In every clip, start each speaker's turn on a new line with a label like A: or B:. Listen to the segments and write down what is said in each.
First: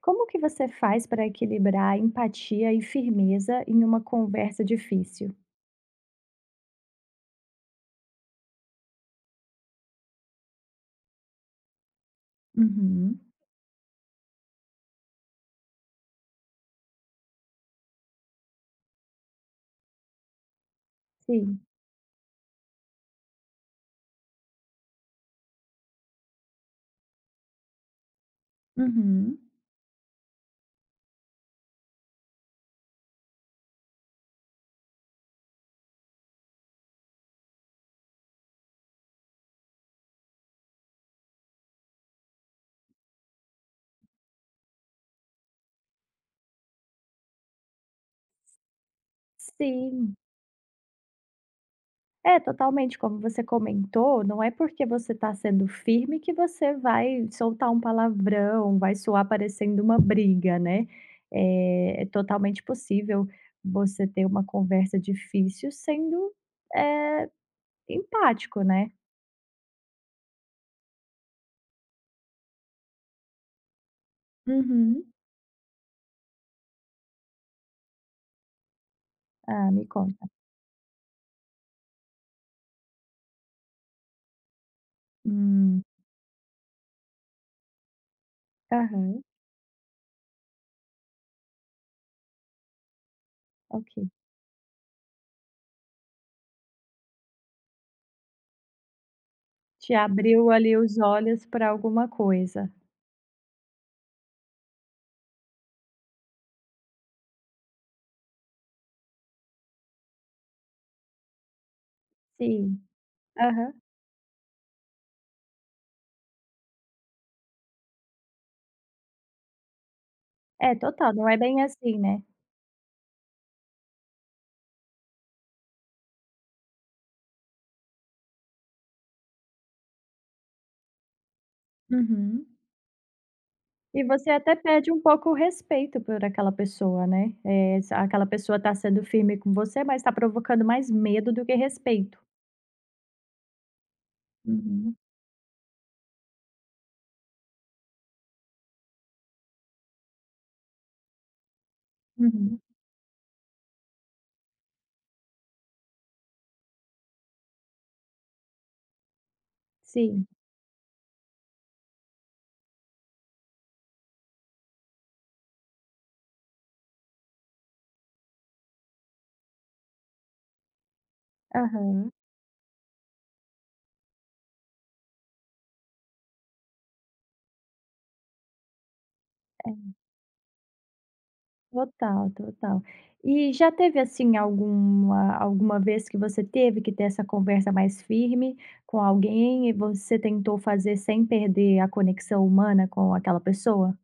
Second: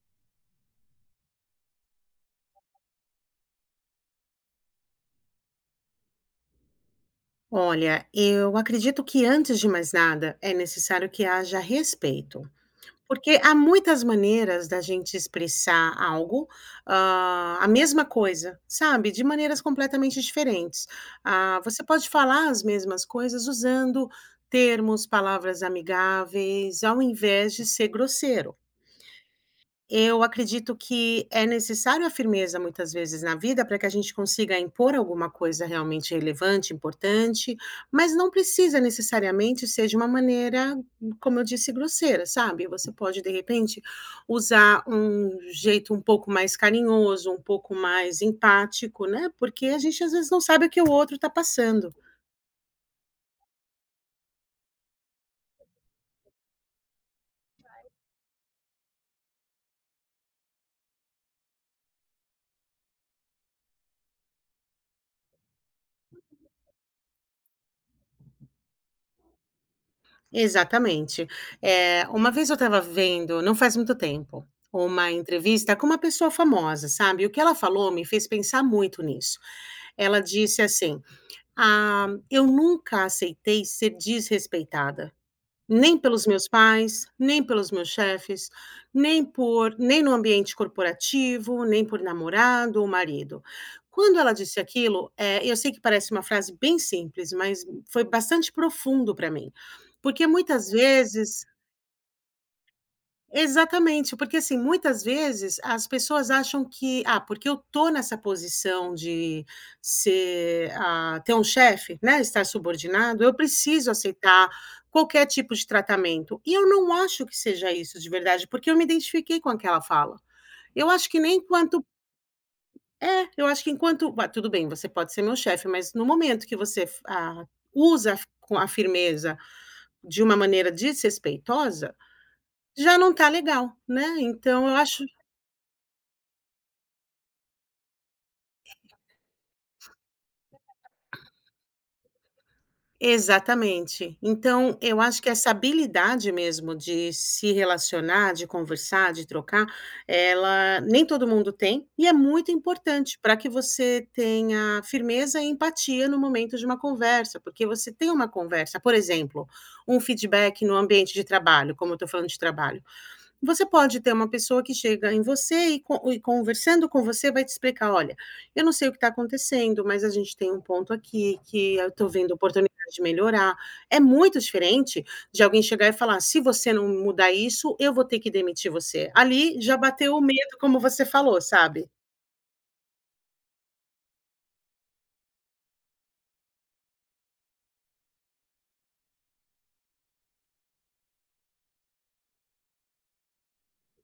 A: Como que você faz para equilibrar empatia e firmeza em uma conversa difícil?
B: Olha, eu acredito que antes de mais nada é necessário que haja respeito,
A: Uhum.
B: porque há muitas maneiras da gente expressar algo, a mesma coisa, sabe, de maneiras completamente diferentes. Ah,
A: Sim.
B: você pode falar as mesmas coisas usando termos, palavras amigáveis, ao invés de ser grosseiro.
A: Uhum.
B: Eu acredito que é necessário a firmeza muitas vezes na vida para que a gente consiga impor alguma coisa realmente relevante, importante, mas não precisa necessariamente ser de uma maneira, como eu disse, grosseira, sabe? Você pode, de repente, usar um jeito um pouco mais carinhoso, um pouco mais empático, né? Porque a gente às
A: Sim.
B: vezes não sabe o que o outro está passando.
A: É, totalmente. Como você comentou, não é porque você está sendo firme que você vai soltar um palavrão, vai soar parecendo uma briga, né? É, é totalmente possível você ter uma conversa difícil sendo, eh, empático, né?
B: Exatamente. Uma vez eu estava vendo, não faz muito tempo,
A: Uhum.
B: uma entrevista com uma pessoa famosa, sabe, o que ela falou me fez pensar muito nisso.
A: Ah, me
B: Ela
A: conta.
B: disse assim: "Ah, eu nunca aceitei ser desrespeitada".
A: Hum.
B: Nem pelos meus pais, nem pelos meus chefes,
A: Aham,
B: nem no ambiente corporativo, nem por namorado ou marido.
A: ok.
B: Quando ela disse aquilo, eu sei que parece uma frase bem simples, mas foi bastante profundo para mim,
A: Te
B: porque
A: abriu
B: muitas
A: ali os
B: vezes
A: olhos para alguma coisa.
B: exatamente, porque assim, muitas vezes as pessoas acham que, porque eu tô nessa posição de ter um chefe, né, estar
A: Sim.
B: subordinado, eu
A: Aham.
B: preciso aceitar qualquer tipo de tratamento. E eu não acho que seja isso de verdade, porque eu me identifiquei com aquela fala.
A: É,
B: Eu acho
A: total,
B: que
A: não é
B: nem
A: bem
B: enquanto
A: assim, né.
B: é, eu acho que enquanto tudo bem, você pode ser meu chefe, mas no momento que você, usa a fi com a firmeza de uma maneira desrespeitosa,
A: Uhum.
B: já não tá legal,
A: E
B: né.
A: você até
B: Então eu
A: perde um
B: acho
A: pouco o respeito por aquela pessoa, né. S aquela pessoa tá sendo firme com você, mas tá provocando mais medo do que respeito.
B: Exatamente. Então,
A: Uhum,
B: eu acho que essa habilidade mesmo de se relacionar, de conversar, de trocar, ela nem todo mundo tem e é muito
A: uhum.
B: importante para que você tenha firmeza e empatia no momento de uma conversa, porque você tem uma conversa, por exemplo, um
A: Sim.
B: feedback no ambiente de trabalho, como eu estou falando de trabalho. Você pode ter uma pessoa que chega em você e conversando com você vai te explicar: "Olha, eu não sei o que está acontecendo, mas a gente tem um ponto aqui que eu estou
A: Aham,
B: vendo oportunidade de melhorar". É muito diferente de alguém chegar e falar: "Se você não mudar isso, eu vou ter que demitir você". Ali
A: é.
B: já bateu o medo, como você falou, sabe.
A: Total, total. E já teve, assim, alguma vez que você teve que ter essa conversa mais firme com alguém e você tentou fazer sem perder a conexão humana com aquela pessoa?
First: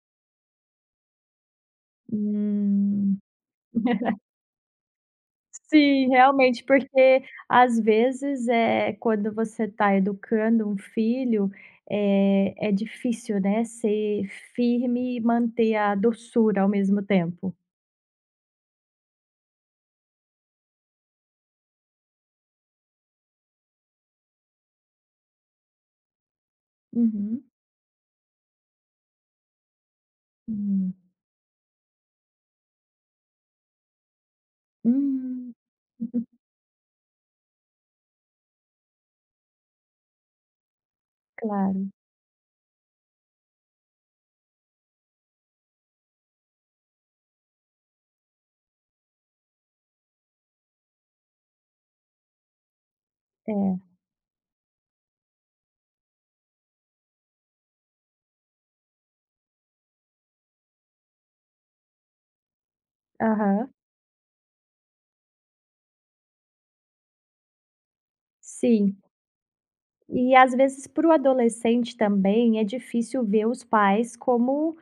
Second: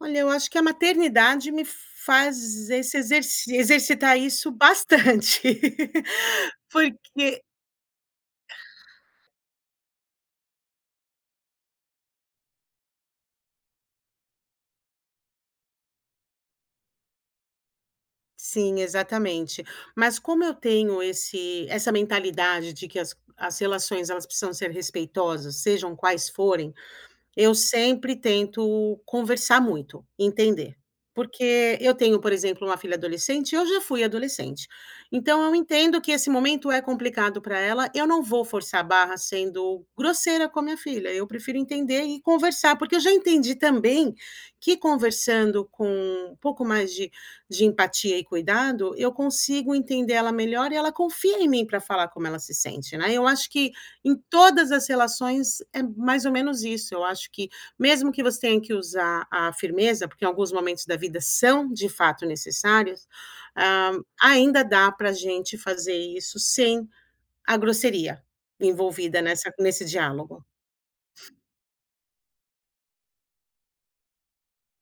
B: Olha, eu acho que a maternidade me faz esse
A: Hum.
B: exerci exercitar isso bastante,
A: Sim, realmente, porque
B: porque
A: às vezes, é quando você está educando um filho, é difícil, né, ser firme e manter a doçura ao mesmo tempo.
B: sim, exatamente. Mas como eu tenho esse essa mentalidade de que as relações elas precisam ser respeitosas, sejam quais forem,
A: Uhum.
B: eu sempre tento conversar muito, entender.
A: Hum.
B: Porque eu tenho, por exemplo, uma filha adolescente, eu já fui adolescente. Então eu
A: Hum.
B: entendo que esse momento é complicado para ela, eu não vou forçar a barra sendo grosseira com a minha filha, eu prefiro
A: Claro,
B: entender e conversar, porque eu já entendi também que conversando com um pouco mais de empatia e cuidado, eu consigo entender ela melhor e ela confia em mim para falar como ela se sente, né. Eu acho que
A: é.
B: em todas as relações é mais ou menos isso, eu acho que mesmo que você tenha que usar a firmeza, porque em alguns momentos da vida são de fato necessários,
A: Aham,
B: hã, ainda dá pra gente fazer isso sem a grosseria
A: sim.
B: envolvida nessa nesse
A: E
B: diálogo.
A: às vezes para o adolescente também é difícil ver os pais como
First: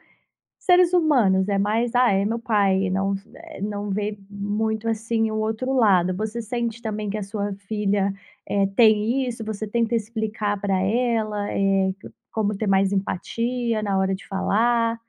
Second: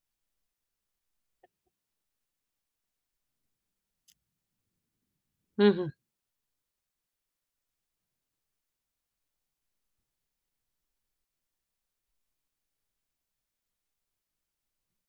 A: seres humanos, é mais: "Ah, é meu pai", não não vê muito, assim, o outro
B: Uhum.
A: lado. Você sente também que a sua filha, tem isso? Você tenta explicar para ela, c como ter mais empatia na hora de falar?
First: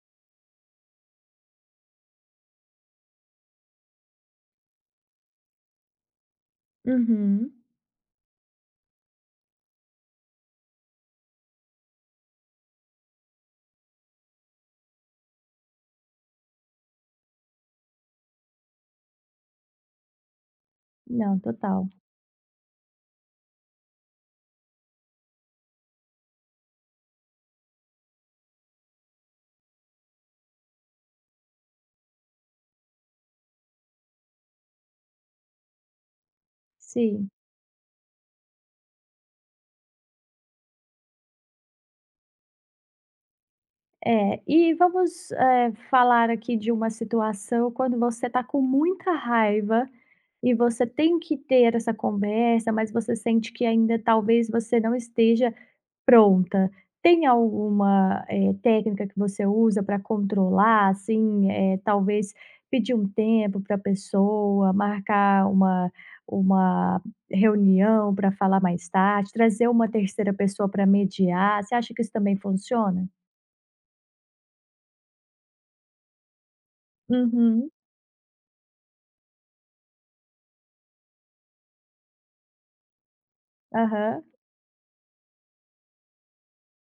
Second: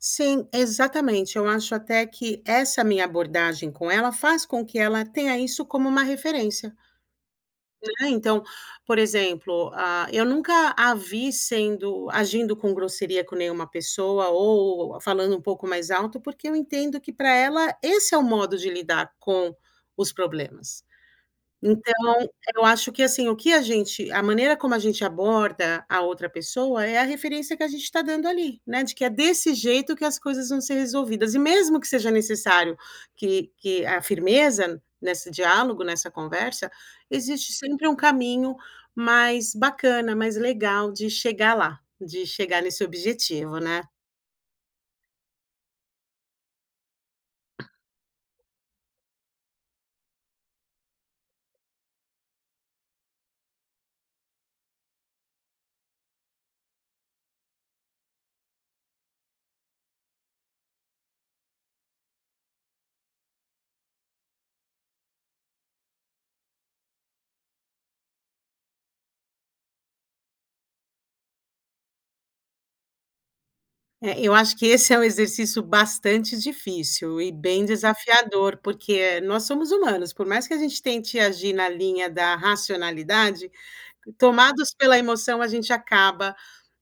B: Sim, exatamente, eu acho até que essa minha abordagem com ela faz com que ela tenha isso como uma referência,
A: Uhum.
B: né. Então, por exemplo, ah, eu nunca a vi sendo agindo com grosseria com nenhuma pessoa ou falando um pouco mais alto, porque eu entendo que para ela esse é o modo de lidar com os problemas.
A: Não, total.
B: Então, eu acho que, assim, o que a gente a maneira como a gente aborda a outra pessoa é a referência que a gente está dando ali, né, de que é desse jeito que as coisas vão ser resolvidas. E mesmo que seja necessário que a firmeza nesse diálogo, nessa conversa,
A: Sim.
B: existe sempre um caminho mais bacana, mais legal de chegar lá, de chegar nesse objetivo, né.
A: É, e vamos, falar aqui de uma situação quando você está com muita raiva e você tem que ter essa conversa, mas você sente que ainda talvez você não esteja pronta. Tem alguma, técnica que você usa para controlar, assim, talvez pedir um tempo para a pessoa, marcar uma reunião para falar mais tarde, trazer uma terceira pessoa para mediar. Você acha que isso também funciona?
B: É, eu acho que esse é um exercício bastante difícil e bem
A: Uhum.
B: desafiador, porque nós somos humanos, por mais que a gente tente agir na linha da racionalidade,
A: Aham,
B: tomados pela emoção, a gente acaba,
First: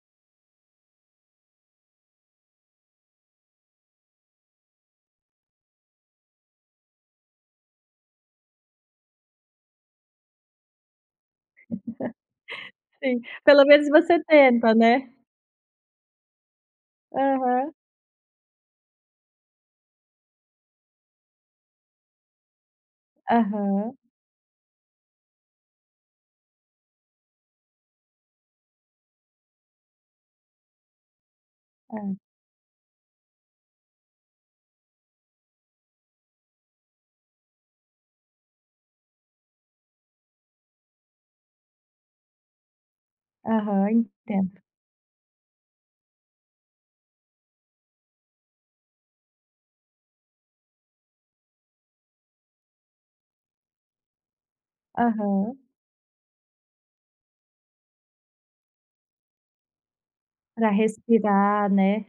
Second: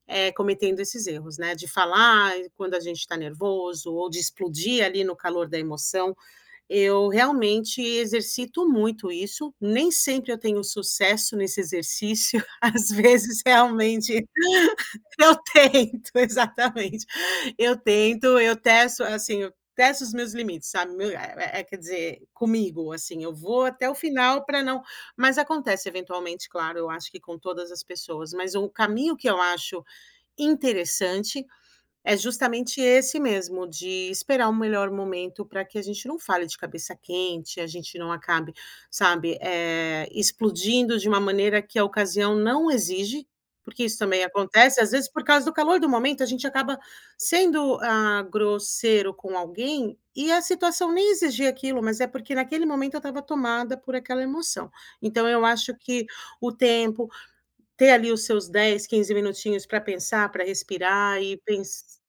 B: cometendo esses erros, né, de falar quando a gente está nervoso ou de explodir ali no calor da emoção. Eu realmente exercito muito isso, nem sempre eu tenho sucesso nesse exercício, às
A: sim.
B: vezes
A: Pelo menos
B: realmente
A: você tenta, né.
B: eu tento, exatamente.
A: Aham,
B: Eu tento, eu testo, assim, eu testo os meus limites, sabe, meu é é é, quer dizer, comigo, assim, eu vou até o
A: aham,
B: final para não, mas acontece eventualmente, claro, eu acho que com todas as pessoas, mas o caminho que eu acho interessante é
A: é,
B: justamente esse mesmo, de esperar o melhor momento para que a gente não fale de cabeça quente, a gente não acabe, sabe, explodindo de uma maneira que a ocasião não exige, porque
A: aham,
B: isso também
A: entendo.
B: acontece, às vezes, por causa do calor do momento, a gente acaba sendo, ah, grosseiro com alguém e a situação nem exigia aquilo, mas é porque naquele momento eu estava tomada por aquela emoção. Então eu
A: Aham,
B: acho que o tempo, ter ali os seus 10, 15 minutinhos para pensar, para
A: pra
B: respirar
A: respirar, né.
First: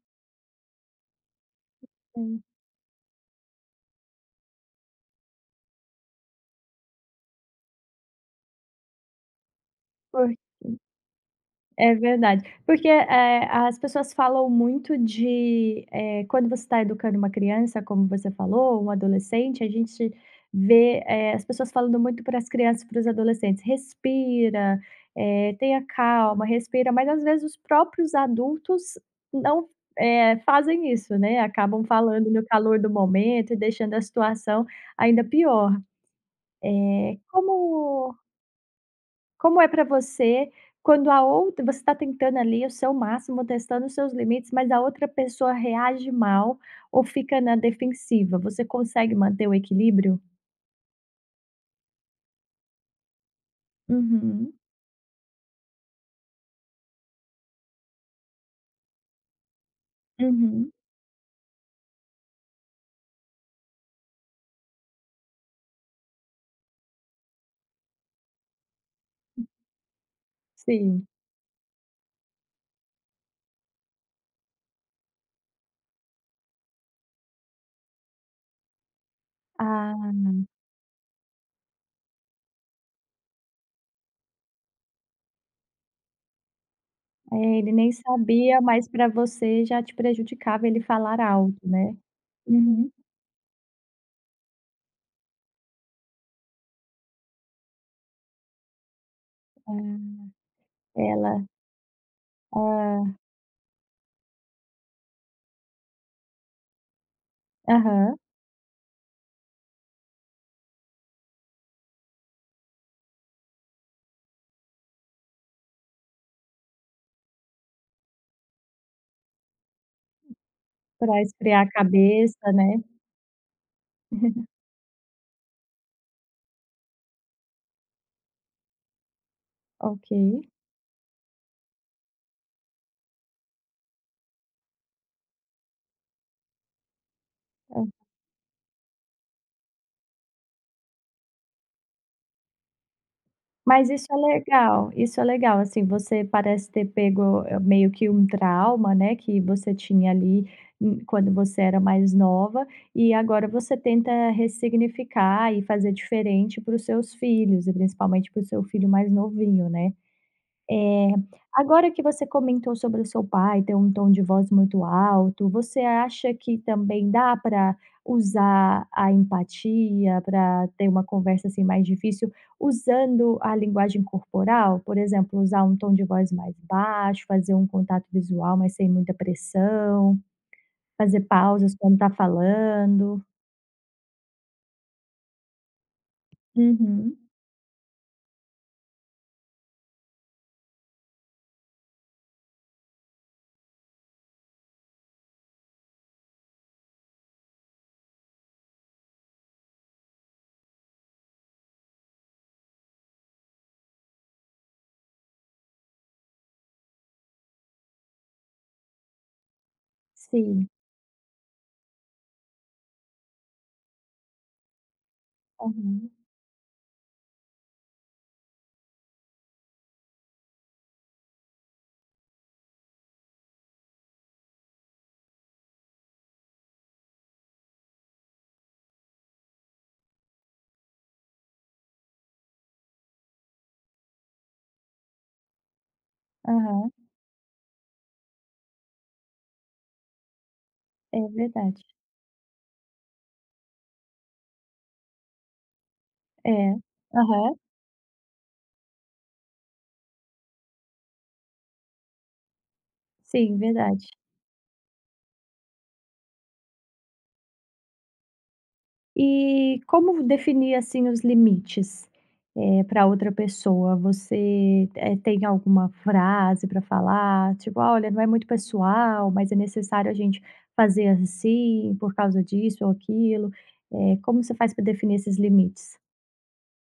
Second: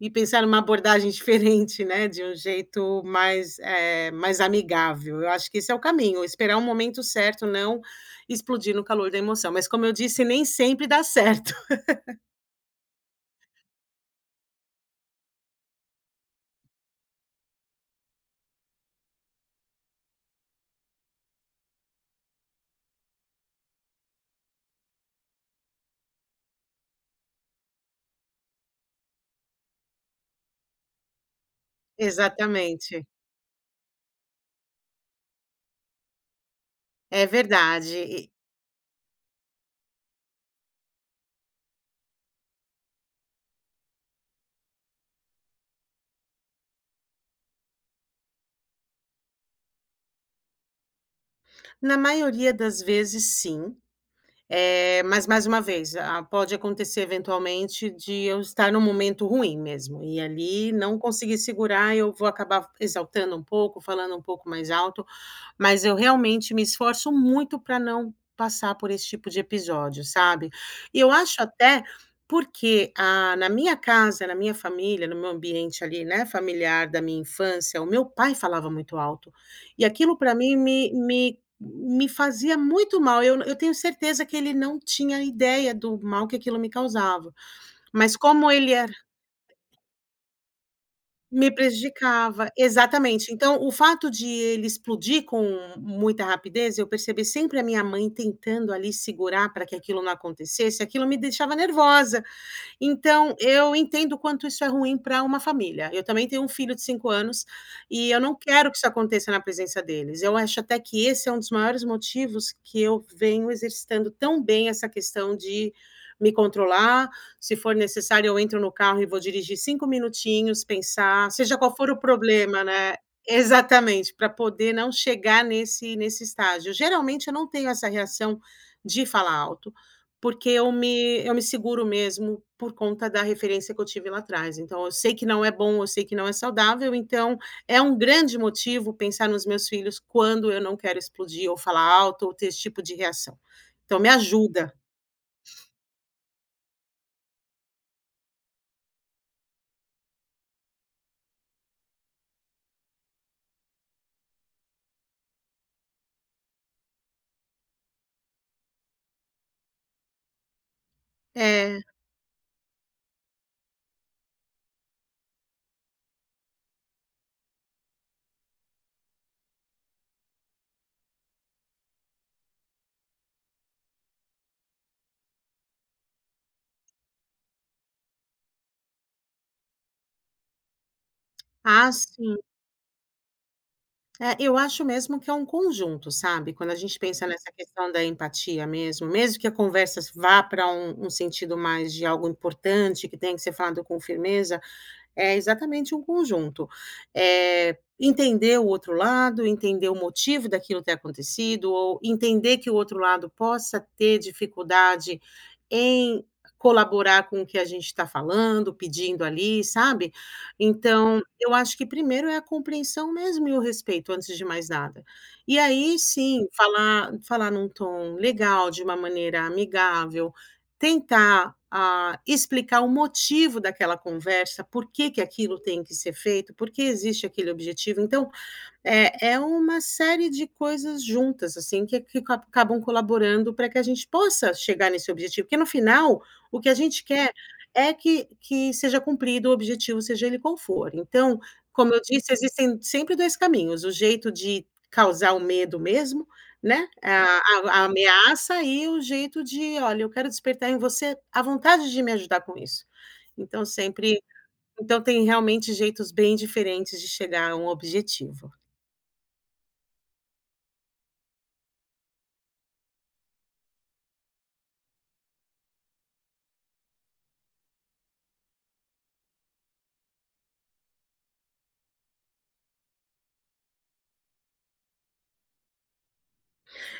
B: e pensar numa abordagem diferente, né, de um
A: Sim,
B: jeito mais, mais amigável. Eu acho que esse é o caminho, esperar o momento certo, não explodir no calor da emoção. Mas como eu disse,
A: por
B: nem sempre dá certo.
A: É verdade. Porque, as pessoas falam muito de, quando você está educando uma criança, como você falou, um adolescente, a gente vê, as pessoas falando muito para as crianças e para os adolescentes: "Respira, tenha calma, respira", mas às vezes os próprios adultos não, fazem isso, né, acabam falando no calor do
B: Exatamente.
A: momento e deixando a situação ainda pior. Eh,
B: É verdade.
A: como
B: E
A: Como é para você quando a outra você está tentando ali o seu máximo, testando os seus limites, mas a outra pessoa reage mal ou fica na defensiva? Você consegue manter o equilíbrio?
B: na maioria das vezes, sim.
A: Uhum,
B: Mas mais uma vez, pode acontecer eventualmente de eu estar num momento ruim mesmo, e
A: uhum,
B: ali não conseguir segurar, eu vou acabar exaltando um pouco, falando um pouco mais alto. Mas eu realmente me esforço muito para não passar por esse tipo de episódio, sabe. E
A: sim.
B: eu acho até porque, na minha casa, na minha família, no meu ambiente ali, né, familiar da minha infância, o meu pai falava muito alto. E
A: Ah,
B: aquilo para mim me fazia muito mal. Eu tenho certeza que ele não tinha ideia do mal que aquilo me causava.
A: é, ele nem
B: Mas como
A: sabia,
B: ele
A: mas
B: era
A: para você já te prejudicava ele falar
B: me
A: alto, né?
B: prejudicava,
A: Uhum.
B: exatamente. Então, o fato de ele explodir com muita rapidez, eu percebi sempre a minha mãe tentando ali segurar para que aquilo não
A: Ah,
B: acontecesse, aquilo me
A: ela
B: deixava nervosa.
A: ah,
B: Então, eu entendo o quanto isso é ruim para uma família. Eu também tenho um filho de 5 anos e
A: aham,
B: eu não quero que isso aconteça na presença deles. Eu acho até que esse é um dos maiores motivos que eu venho exercitando tão bem essa questão de me controlar. Se for necessário, eu entro no carro e vou dirigir 5 minutinhos,
A: pra
B: pensar, seja
A: esfriar a
B: qual for o
A: cabeça,
B: problema,
A: né?
B: né. Exatamente, para poder não chegar nesse estágio. Geralmente eu não tenho essa reação de falar alto.
A: Ok.
B: Porque eu me seguro mesmo por conta da referência que eu tive lá atrás. Então eu sei que não é bom, eu sei que não é saudável, então é um grande motivo pensar nos meus filhos quando eu não quero explodir ou falar alto ou ter esse tipo de reação.
A: Mas
B: Então me ajuda.
A: isso é legal, assim, você parece ter pego, meio que um trauma, né, que você tinha ali, quando você era mais nova, e agora você tenta ressignificar e fazer diferente para os seus filhos, e principalmente para o seu filho mais novinho, né?
B: É.
A: Agora que você comentou sobre o seu pai ter um tom de voz muito alto, você acha que também dá para usar a empatia para ter uma conversa, assim, mais difícil, usando a linguagem corporal? Por exemplo, usar um tom de voz mais baixo, fazer um contato visual, mas sem muita pressão, fazer pausas
B: Ah,
A: quando está
B: sim.
A: falando?
B: É, eu acho mesmo que é um conjunto, sabe, quando a gente
A: Uhum.
B: pensa nessa questão da empatia mesmo, mesmo que a conversa vá para um sentido mais de algo importante que tem que ser falado com firmeza, é exatamente um conjunto. Entender o outro lado, entender o motivo daquilo ter acontecido ou entender que o outro lado possa ter dificuldade em colaborar com o que a gente está falando, pedindo ali, sabe.
A: Sim.
B: Então, eu acho que primeiro é a compreensão mesmo e o respeito, antes de mais nada. E aí
A: Aham.
B: sim, falar num tom legal, de uma maneira amigável, tentar, explicar o motivo daquela conversa, por que que aquilo tem que ser feito, por que existe aquele objetivo. Então, é, é uma série de coisas juntas, assim, que ca acabam colaborando para que a gente possa chegar nesse objetivo, porque no final, o que a
A: Aham.
B: gente quer é que seja cumprido o objetivo, seja ele qual for.
A: É
B: Então,
A: verdade.
B: como eu disse, existem sempre 2 caminhos, o jeito de causar o medo mesmo,
A: É.
B: né, a
A: Aham.
B: a a ameaça e o jeito de: "Olha, eu quero despertar em você a vontade de me ajudar com isso".
A: Sim,
B: Então
A: verdade.
B: sempre então tem realmente jeitos bem diferentes de chegar a um objetivo.
A: E como definir, assim, os limites, para outra pessoa? Você, tem alguma frase para falar, tipo: "Ah, "Olha, não é muito pessoal, mas é necessário a gente fazer assim, por causa disso ou aquilo". Eh, como você faz para definir esses limites?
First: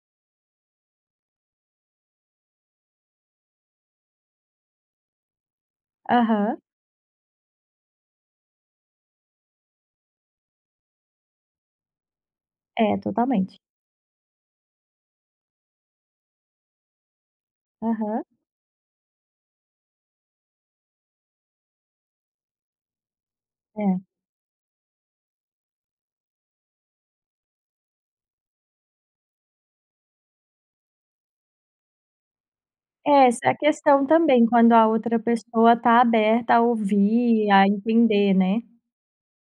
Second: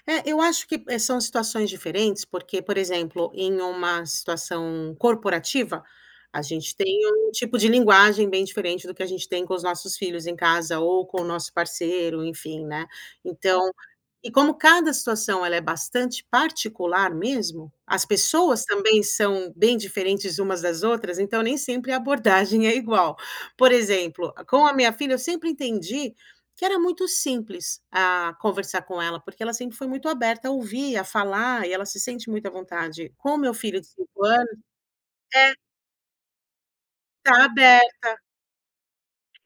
B: É, eu acho que, são situações diferentes, porque, por exemplo, em uma situação corporativa, a
A: Aham.
B: gente tem um tipo de linguagem bem diferente do que a gente tem com os nossos filhos em casa ou com o nosso parceiro, enfim, né.
A: É, totalmente.
B: Então e como cada situação ela é bastante particular mesmo, as
A: Aham.
B: pessoas também são bem diferentes umas das outras, então nem sempre a abordagem é igual. Por
A: É.
B: exemplo, com a minha filha eu sempre entendi que era muito simples, a conversar com ela, porque ela sempre foi muito aberta a ouvir, a falar, e ela se sente muito à vontade.
A: É,
B: Com o
A: essa é
B: meu
A: a
B: filho de
A: questão
B: 5
A: também,
B: anos
A: quando a outra
B: é,
A: pessoa está aberta a
B: tá
A: ouvir, a
B: aberta.
A: entender, né.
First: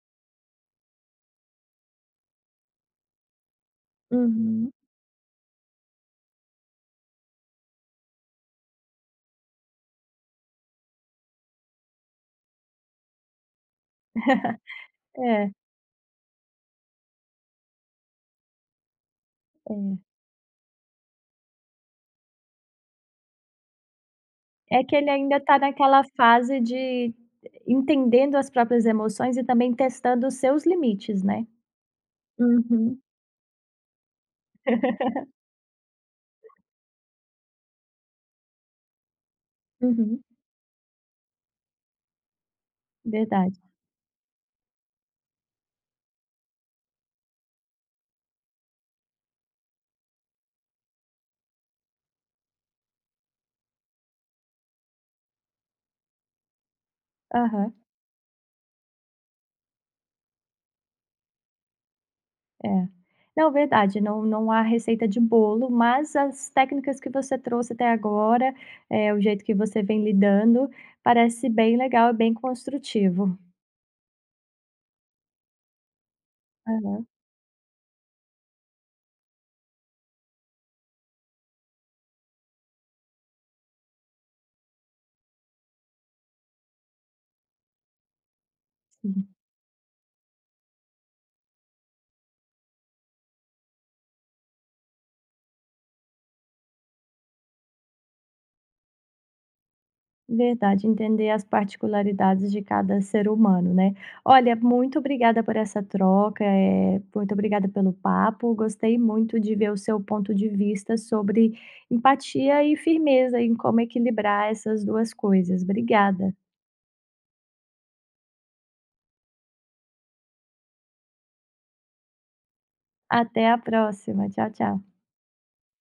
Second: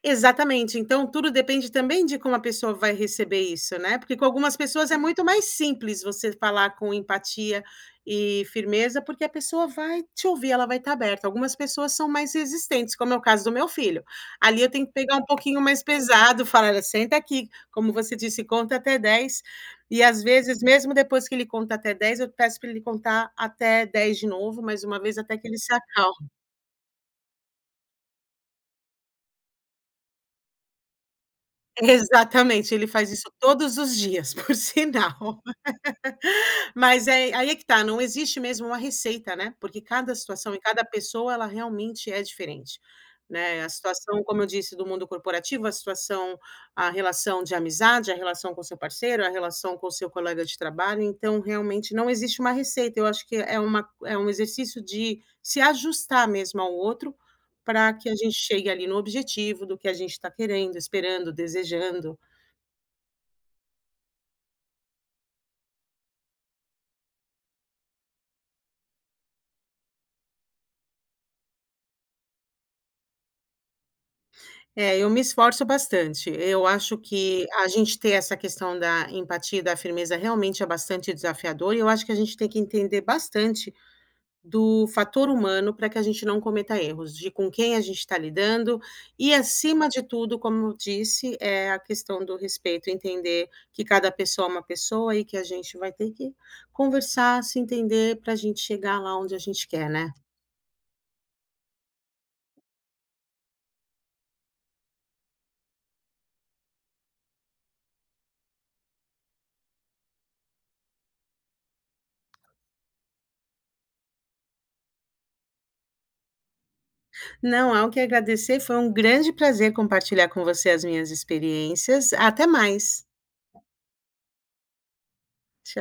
B: Exatamente, então tudo depende também de como a pessoa vai receber isso, né, porque com algumas
A: Uhum.
B: pessoas é muito mais simples você falar com empatia e firmeza, porque a pessoa vai te ouvir, ela vai estar aberta. Algumas pessoas são mais resistentes, como é o caso do meu filho. Ali eu tenho que pegar um
A: É,
B: pouquinho mais pesado, falar: "Olha, senta aqui", como você disse, conta até 10. E
A: é.
B: às vezes mesmo depois que ele conta até 10, eu peço para ele contar até 10 de novo, mais
A: É que
B: uma
A: ele
B: vez, até
A: ainda
B: que ele
A: está
B: se
A: naquela
B: acalme.
A: fase de entendendo as próprias emoções e também testando os seus limites, né.
B: Exatamente, ele
A: Uhum.
B: faz isso todos os dias, por sinal. Mas é aí é que tá, não existe mesmo uma receita, né, porque cada
A: Uhum.
B: situação e cada pessoa, ela realmente é diferente,
A: Verdade.
B: né. A situação, como eu disse, do mundo corporativo, a relação de amizade, a relação com seu parceiro, a relação com seu colega de trabalho, então realmente não existe uma receita, eu acho que é uma é um exercício de se ajustar mesmo ao outro,
A: Aham,
B: para que a gente chegue ali no objetivo do que a gente está querendo, esperando, desejando.
A: é. Não, verdade, não não há receita de bolo, mas as técnicas que você trouxe até agora, o jeito que você vem lidando, parece bem legal e bem construtivo.
B: É, eu me esforço bastante. Eu acho
A: Aham,
B: que a gente ter essa questão da empatia e da firmeza realmente é bastante desafiador, e eu acho que a gente tem que entender bastante do fator humano para que a gente não cometa erros, de com quem a gente está lidando, e
A: sim.
B: acima de tudo, como eu disse, é a questão do respeito, entender que cada pessoa é uma pessoa e que a gente vai ter que conversar, se entender para a gente chegar lá onde a gente quer, né?
A: Verdade, entender as particularidades de cada ser humano, né. Olha, muito obrigada por essa troca, muito obrigada pelo papo, gostei muito de ver o seu ponto de vista sobre empatia e firmeza em como equilibrar essas 2 coisas. Obrigada.
B: Não há o que agradecer, foi um grande prazer compartilhar com você as minhas experiências. Até mais.
A: Até a próxima. Tchau, tchau.
B: Tchau.